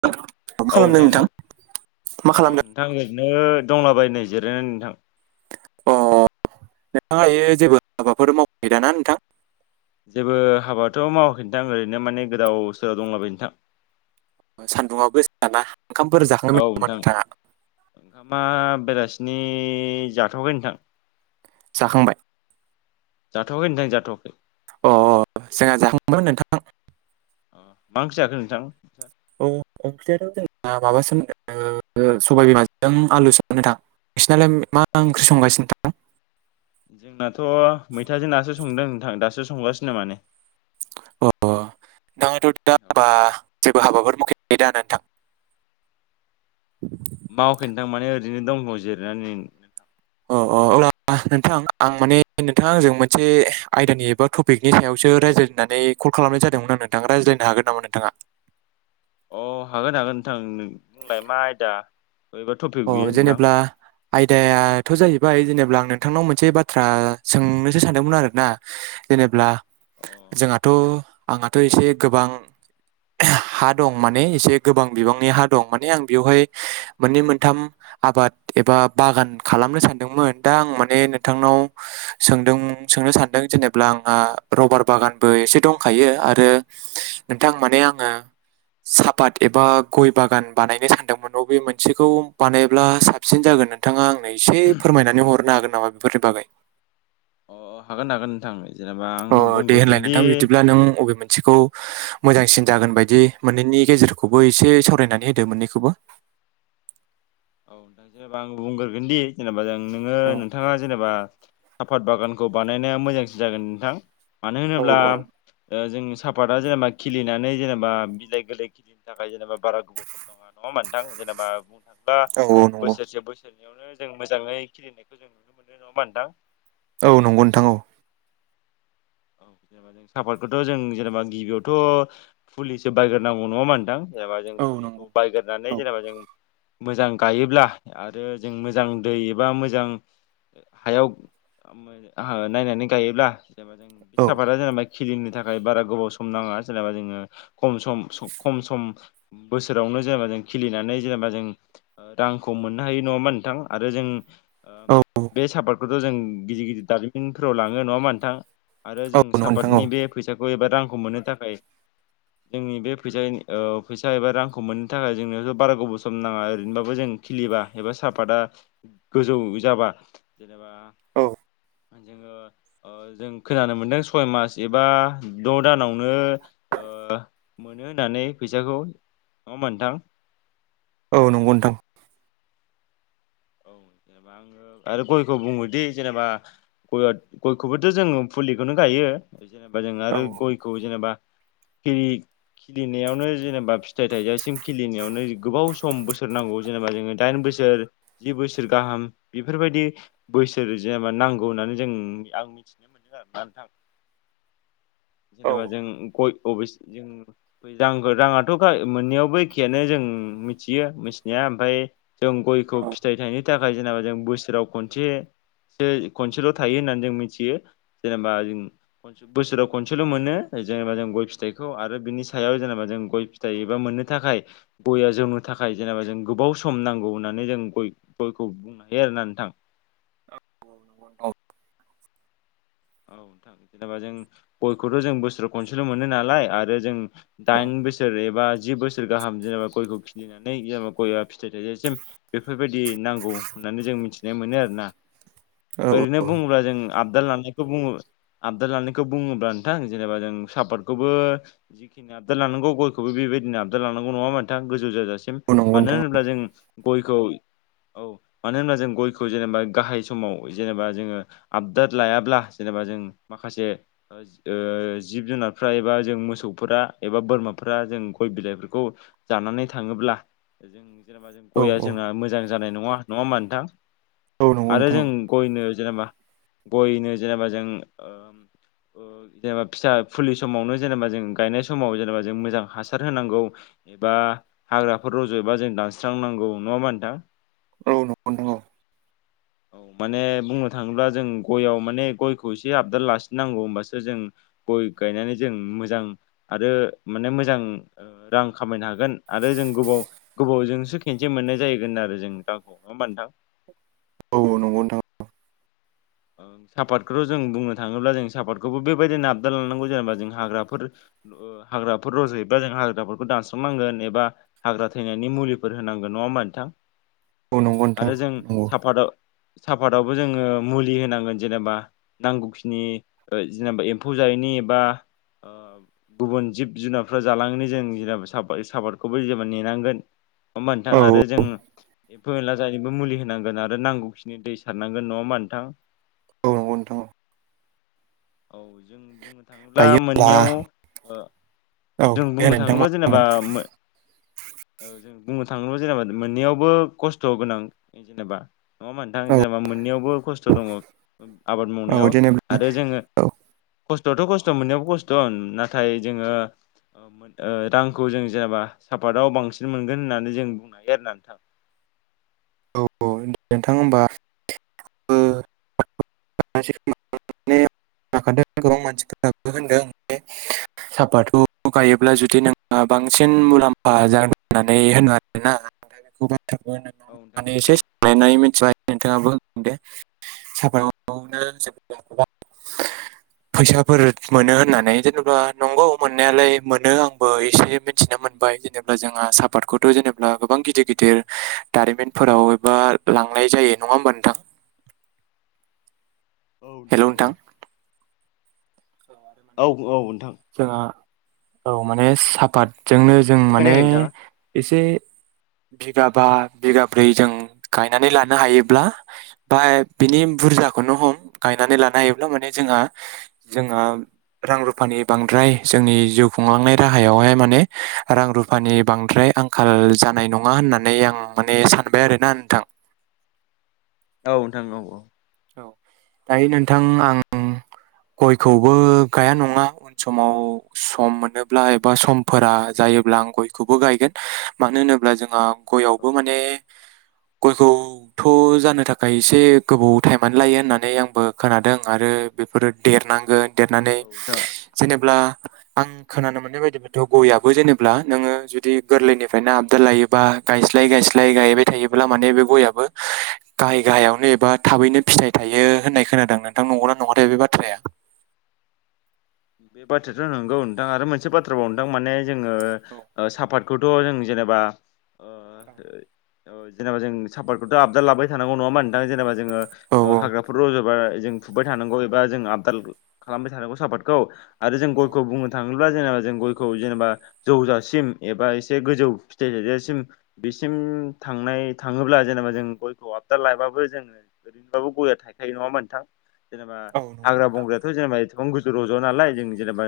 थ मा औ खालामदों नोंथां औ मा अ खालामदों नोंथां नो दंलाबायो नै जिरायनानै नोंथां अ नोंथाङादायो जेबो हाबाफोर मावफैदाना नोंथां। जेबो हाबाथ' मावाखै नथां ओरैनो माने गोदाव सोराव दंलाबाय नोंथां। सान्दुङआबो गोसाना। औ नोंथां ओंखामा बेरासिनो सिनि जाथ'वाखै नोंथां। जाखांबाय जाथ'वाखै नोंथां जाथ'वाखै। अ ह जोंहा जाहाजखांबायमोन नोंथां। अ माओंख्रि जाखो नोंथां। औ ओंख्रियाथ' जोंहा माबासोमोन ओ सबाय बिमाजों आलु सोमोन नोंथां। नोसालाय मा औ ओंख्रि संगासिनो नोंथां। जोंनाथ' मैथाजों नासो संदों नोंथां दासो संगासिनो माने। अ [unintelligible] जेबो हाबाफोर मावाखै दा नोंथां। मावाखै नोंथां माने ओरैनो दंबाव जिरनानै। अ अ अ ओ नोंथां आं माने नोंथाङा आंजों मोनसे आयदानि एबा टपिकनि सायावसो रायज्लायनो होनानै कल कल खालामनाय जादोंमोन आं नोंथा रायज्लायनो हागोन नामा नोंथाङा। अ हागोन-हागोन नोंथां बुंलाय मा आयदा बहेबा अ टपिक बियो नोंथां। जेनेब्ला आयदायाथ' जाहैबाय जेनेबा आं नोंथांनाव मोनसे बाथ्रा सोंनोसो सानदोंमोन आरोना। जेनेब्ला नोंथां जोंहाथ' आंहाथ' एसे गोबां हा दं माने एसे गोबां बिबांनि हा दं माने आं बेवहाय मोननै मोन थाम आबाद एबा बागान खालामनो सानदोंमोन दा आं माने नोंथांनाव सों सोंनो सानदों जेनेब्ला आंहा रबार बागानबो एसे दंखायो आरो नोंथां माने आङो सापात एबा गय बागान बानायनो सानदोंमोन बबे मोनसेखौ बानायब्ला साबसिन जागोन नोंथाङा आंनो एसे फोरमायनानै हरनो हागोन नामा बेफोरनि बागै। [unintelligible] अ हागोन हागोन नोंथां। जेनेबा आं अ दे होनलाय बुंग्रोगोनदि नोंथां बिदिब्ला नों बबे मोनसेखौ मोजांसिन जागोन बायदि मोननैनि गेजेरखौबो एसे सावरायनानै होदो मोननैखौबो। [unintelligible] औ जेनेबा आं बुंग्रोगोन दि जेनेबा जों नोङो औ नोंथाङा जेनेबा साफात बागानखौ बानायनाया मोजांसिन जागोन नोंथां मानो औ होनोब्ला। औ दा जोंनि सापाता जेनेबा खिलिनानै जेनेबा बिलाइ गोरलै खिलिनो थाखाय जेनेबा बारा गोबाव सम दङ नङा नोंथां जेनेबा। ओ औ औ नंगौ बोसोरसे बोसोरनैयावनो जों मोजाङै खिलिनायखौ जों नुनो मोनो नङा मोनदां औ नंगौ नोंथां औ। [unintelligible] आबादखोथ' जों जेनेबा गिबियावथ ' पुलिसो बायग्रोनांगौ नङा मा नोंथां। जेनेबा जों औ नंगौ फुलिखौ बायग्रनानै औ जेनेबा जों मोजां गायोब्ला आरो जों मोजां दै एबा मोजां हायाव ओ नायनानै गायोब्ला आबादा जेनेबा खिलिनो थाखाय बारा गोबाव सम नाङा जेनेबा जोङो खम सम खम सम बोसोराव नो जेनेबा खिलिनानै जेनेबा जों रांखौ मोननो हायो नङा होमबा नोंथां आरो जों ओ बे सापातखौथ' जों गिदिर-गिदिर दारिमिनफोराव लाङो नङा होमबा नोंथां। आरो जों सापातनि बे फैसाखौ एबा रांखौ मोननो थाखाय जोंनि बे फैसा-फैसा एबा रांखौ मोननो थाखाय जोंनोथ' बारा गोबाव सम नाङा ओरैनोबाबो जों खिलिबा एबा साहापाता गोजौ जाबा जेनेबा जोङो ओ जों खोनानो मोनदों सय मास एबा द' दानावनो ओ मोनो होननानै फैसाखौ नङा नोंथां औ नंगौ नोंथां आरो गया बुङोदि जेनेबा आङो आरो गयखौ बुङोदि जेनेबा ग गयखौबोथ' जो फुलिखौनो गायो जेनेबा जों आरो गयखौ जेनेबा फ्रि खिलिनायावनो जेनेबा फिथाइ थाइजासिम खिलिनायावनो गोबाव सम बोसोर नांगौ जेनेबा जोङो दाइन बोसोर सोर जि बोसोर गाहाम बेफोरबायदि बोसोर जेनेबा नांगौ होननानै जों आं मिथिनो मोनदों। आरोना नोंथां जेनेबा जों गय ओबोसे जों रांखौ राङाथ' मोननैयावबो एखेयानो जों मिथियो मिथिनाया ओमफ्राय जों गयखौ फिथाइ थायनो थाखाय जेनेबा जों बोसोराव खनसे खनसेल' थायो होननानै जों मिथियो जेनेबा जों बोसोराव खनसेल' मोनो जेनेबा जों गय फिथाइखौ आरो बिनि सायाव जेनेबा जों गय फिथाइ एबा मोननो थाखाय गया जौनो थाखाय थाखाय जेनेबा जों गोबाव सम नांगौ होननानै जों गयखौ बुंनो हायो आरो ना नोंथां औ औ नोंथां जेनेबा जों गयखौथ' जों बोसोराव खनसेल' मोनो नालाय आरो जों दाइन बोसोर एबा जि बोसोर गाहाम जेनेबा गयखौ खिलिनानै जेनेबा गयआ फिथाइ थाइसिम बेफोरबायदि नांगौ होननानै जों मिथिनाय मोनो आरोना औ ओरैनो बुङोब्ला जों आबदाल लानायखौ बुङो। आबदाल लानायखौ बुङोब्ला नोंथां जेनेबा जों सापर्टखौबो जिखिनि आबदार लानांगौ गयखौबो बि बेबायदिनो आबदार लानांगौ नङा नोंथां गोजौ जाजासिम औ नंगौ मानो नोंथां होनोब्ला जों गयखौ औ मानो होनब्ला जों गयखौ जेनेबा गाहाय समाव जेनेबा जोङो आपडाद लायाब्ला जेनेबा जों माखासे ओ जिब जुनारफ्रा एबा जों मोसौफोरा एबा बोरमा फोरा जों गय बिलाइफोरखौ जानानै थाङोब्ला जों। जेनेबा औ जों गया औ जोंना मोजां जानाय नङा नङा होमा नोंथां औ नंगौ नोंथां औ नंगौ नोंथां औ नंगौ आरो नोंथां जों गयनो जेनेबा गयनो जेनेबा जों जेनेबा फिसा फुलि समावनो जेनेबा जों गायनाय समाव जेनेबा जों मोजां हासार होनांगौ एबा हाग्राफोर रज'बा जों दानस्रांनांगौ नङा होमबा नोंथां औ नंगौ औ माने बुंनो थाङोब्ला जों गयाव माने गयखौ एसे आबदाल लासिननांगौ होनबासो जों गय गायनानै जों मोजां आरो माने मोजां रां खामायनो हागोन आरो आरो जों गोबाव गोबावजोंसो खेनसे मोननाय जायगोन आरो जों दाखौ नङा होमबा नोंथां। औ नंगौ नोथां सापातखौथ' जों बुंनो थाङोब्ला जों सापातखौबो बेबायदि नाबदाल लानांगौ जेनेबा जों हाग्राफोर हाग्राफोर रज'योबा जों हाग्राफोरखौ दानस्रनांगोन एबा हाग्रा थैनायनि मुलिफोर होनांगोन नङा होमबा नोंथां। औ नंगौ नोंथां आरो जों नंगौ साफादा साफादावबो जोङो मुलि होनांगोन जेनेबा नांगौखिनि जेनेबा एम्फौ जायैनि एबा अ गुबुन जिब जुनारफ्रा जालांनो जों जेनेबा साफा-साफादखौबो जेनेबा नेनांगोन। नोंथां औ आरो जों एमफौ एनला जायिनिबो मुलि होनांगोन आरो नांगौखिनि दै सारनांगोन नङा होनबा नोंथां थां औ नोंथां औ जों बुंनो थाङोब्ला दायो होनब्ला मोननैयाव औ जों दे बुंनो नोंथां मा थाङोब्ला होनामोन जेनेबा औ जों बुंनो थाङोबा जेनेबा मोननैयावबो खस्थ' गोनां जेनेबा नङा होनबा नोंथां औ जेनेबा बा मोननैआवबो खस्थ' दङ आबाद औ मावनायाव जेनेबा आरो जोङो औ खस्थ'आथ' खस्थ' मोननायावो खस्थ' नाथाय जोङो रांखौ जों जेनेबा सापातआव बांसिन मोनगोन होननानै जों बुंनो हायो आरो ना नोंथां। औ-औ नोंथां होमबा [unintelligible] साफाथ'खौ गायोब्ला जुदि नोंङो बांसिन मुलाम्फा जागोन होननानै होनो आरोना औ नोंथां [unintelligible] औ एसे सायनानै मिथिबाय नोंथाङाबो दे साफ [unintelligible] फैसाफोर मोनो होननानै जेनेबा नंगौ मोननायालाय मोनो आंबो एसे मिथिना मोनबाय जेनेब्ला जोंहा सापातखौथ' जेनेब्ला गोबां गिदिर गिदिर ओ दारिमिनफोराव एबा लांनाय जायो नङा होमबा नोंथां। औ नोंथां औ। औ आरो माने औ औ नोंथां। जोंहा औ माने सापातजोंनो जों माने खोनायाखै नोंथाङा एसे बिगा बा बिगाब्रै जों गायनानै लानो हायोब्ला बा बिनि बुरजा [unintelligible] हम गायनानै लानो हायोब्ला माने जोंहा जोंहा रां रुफानि बांद्राय जोंनि जिउ खुंलांनाय राहायावहाय माने रां रु रुपानि बांद्राय आंखाल जानाय नङा होननानै आं माने सानबाय आरोना नोंथां। [inaudible] औ नोंथां औ दायो नोंथां आं गयखौबो गाया नङा उन समाव सम मोनोब्ला एबा समफोरा जायोब्ला आं गयखौबो गायगोन मानो होनोब्ला जोंहा औ गयावबो नोंथां माने गयखौथ' जानो थाखाय एसे गोबाव टाइमानो लायो होननानै आंबो खोनादों आरो बेफोरो देरनांगोन देरनानै औ नोंथां जेनेब्ला आं खोनानो मोननाय बायदिब्लाथ' गयाबो जेनेबा नोङो जुदि गोरलैनिफ्रायनो आबदार लायोबा गायस्लाय गायस्लाय गायबाय थायोब्ला माने बे गयाबो गाहाय गाहायावनो एबा थाबैनो फिथाइ थायो होननाय खोनादों नोंथां नंगौना नङाथाय बे बाथ्राया। बे बाथ्राथ' नंगौ नोंथां आरो मोनसे बाथ्राबाव नोंथां माने जोङो ओ सापात बे खौथ' जों जेनेबा ओ [inaudible] जेनेबा जों सातखौथ' आबदाल लाबाय थानांगौ नङा मा नोंथां जेनेबा जोङो औ ओ औ हाग्राफोर रज'बा जों फुबाय थानांगौ एबा जों आपदाल खालामबाय थानांगौ सापातखौ आरो जों औ गयखौ बुंनो थाङो थाङोब्ला जेनेबा जों गयखौ जेनेबा जौजासिम एबा एसे गोजौ फिथाइ थायजासिम बिसिम थांनाय थाङोब्ला जेनेबा जों गयखौ आबदाल लाबाबो जोङो ओरैनोबाबो गया थाइखायो नङा नोंथां जेनेबा औ नंगौ हाग्रा नोंथां बंग्रायाथ' जेनेबा एसेबां गोजौ रज'आ नालाय जों जेनेबा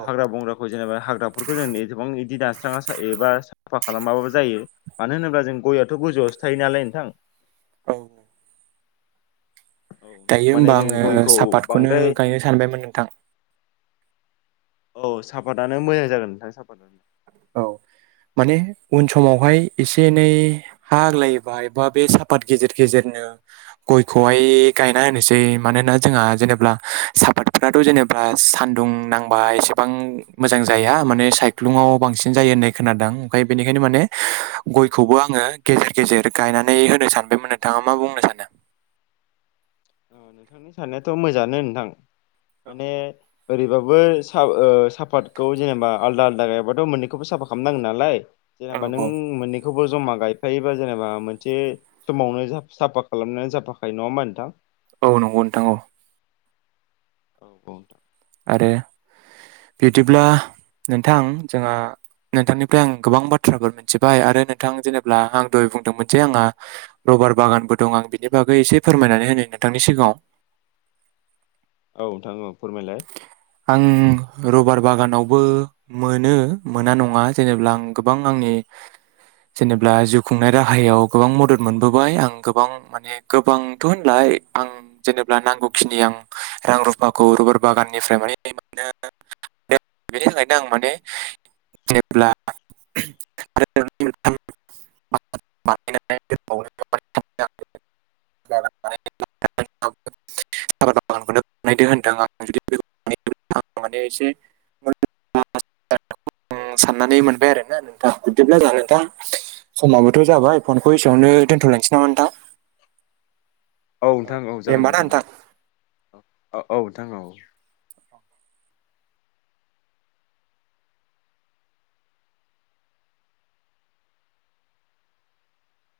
औ हाग्रा बंग्राखौ जेनेबा हाग्राफोरखौ जों एसेबां बिदि दानस्राङा एबा साफा खालामाबाबो जायो मानो होनोब्ला जों गयाथ' गोजौआवसो थायो नालाय नोंथां। औ नोंथां दायो माने होमबा जों आङो गयखौ सापातखौनो बांद्राय गायनो सानबायमोन नोंथां। औ साफतआनो मोजां जागोन नोंथां साफातानो औ माने उन समावहाय एसे एनै हा आग्लायोबा बा बे साफात गेजेर गेजेर गयखौहाय ओ गायना होनोसै मानोना जोंहा जेनेबा सापातफोराथ' जेनेबा होनब्ला सान्दुं नांबा एसेबां मोजां जाया माने सायख्लुङआव बांसिन जायो होननाय खोनादों आमफाय बेनिखायनो माने गखौबो आङो गेजेर गेजेर गायनानै सानबायमोन नोंथाङा मा बुंनो सानो औ नोंथांनि साननायाथ' मोजाङानो नोंथां माने ओरैबाबो ओ सा साफातखौ जेनेबा आलदा आलादा गायाबाथ' मोननैखौबो साफात खालामनांगोन नालाय जेनेबा नों औ मोननै खौबो ज'मा गायफायोबा जेनेबा मोनसे समावनो [unintelligible] साफा खालामनानै जाफाखायो नङा होमबा नोंथां औ नंगौ नोंथां औ औ बावदों आरो बिदिब्ला नोंथां जोंहा नोंथांनिफ्राय आं गोबां बाथ्राफोर मोनथिबाय आरो नोंथां जेनेब्ला आं दह बुंदोंमोन जे आंहा रबार बागानबो दं आं बिनि बागै एसे फोरमायनानै होनो नोंथांनि सिगाङाव औ नोंथां औ फोरमायलाय आं रबार बागानावबो मोनो मोना नङा जेनेबा आं गोबां आंनि जेनेबा जिउ खुंनाय राहायाव गोबां मदद मोनबोबाय आं गोबां माने गोबांथ' होनला आं जेबा नांगौखिनि आं रां रुफाखौ रग बागाननिफ्राय माने [unintelligible] बेनि थाखायनो आं माने जेब्ला [unintelligible] [unintelligible] [unintelligible] बागानखौनो बानायदों होनदों आं [unintelligible] आं साननानै मोनबाय आरो ना नोंथां बिदिब्ला जाहा नोंथां समाबोथ' जाबाय फनखौ एसेयावनो दोनथ'लांसै नामा नोंथां औ नोंथां औ दे जागोन होमबा ना नोंथां औ औ औ नोंथां औ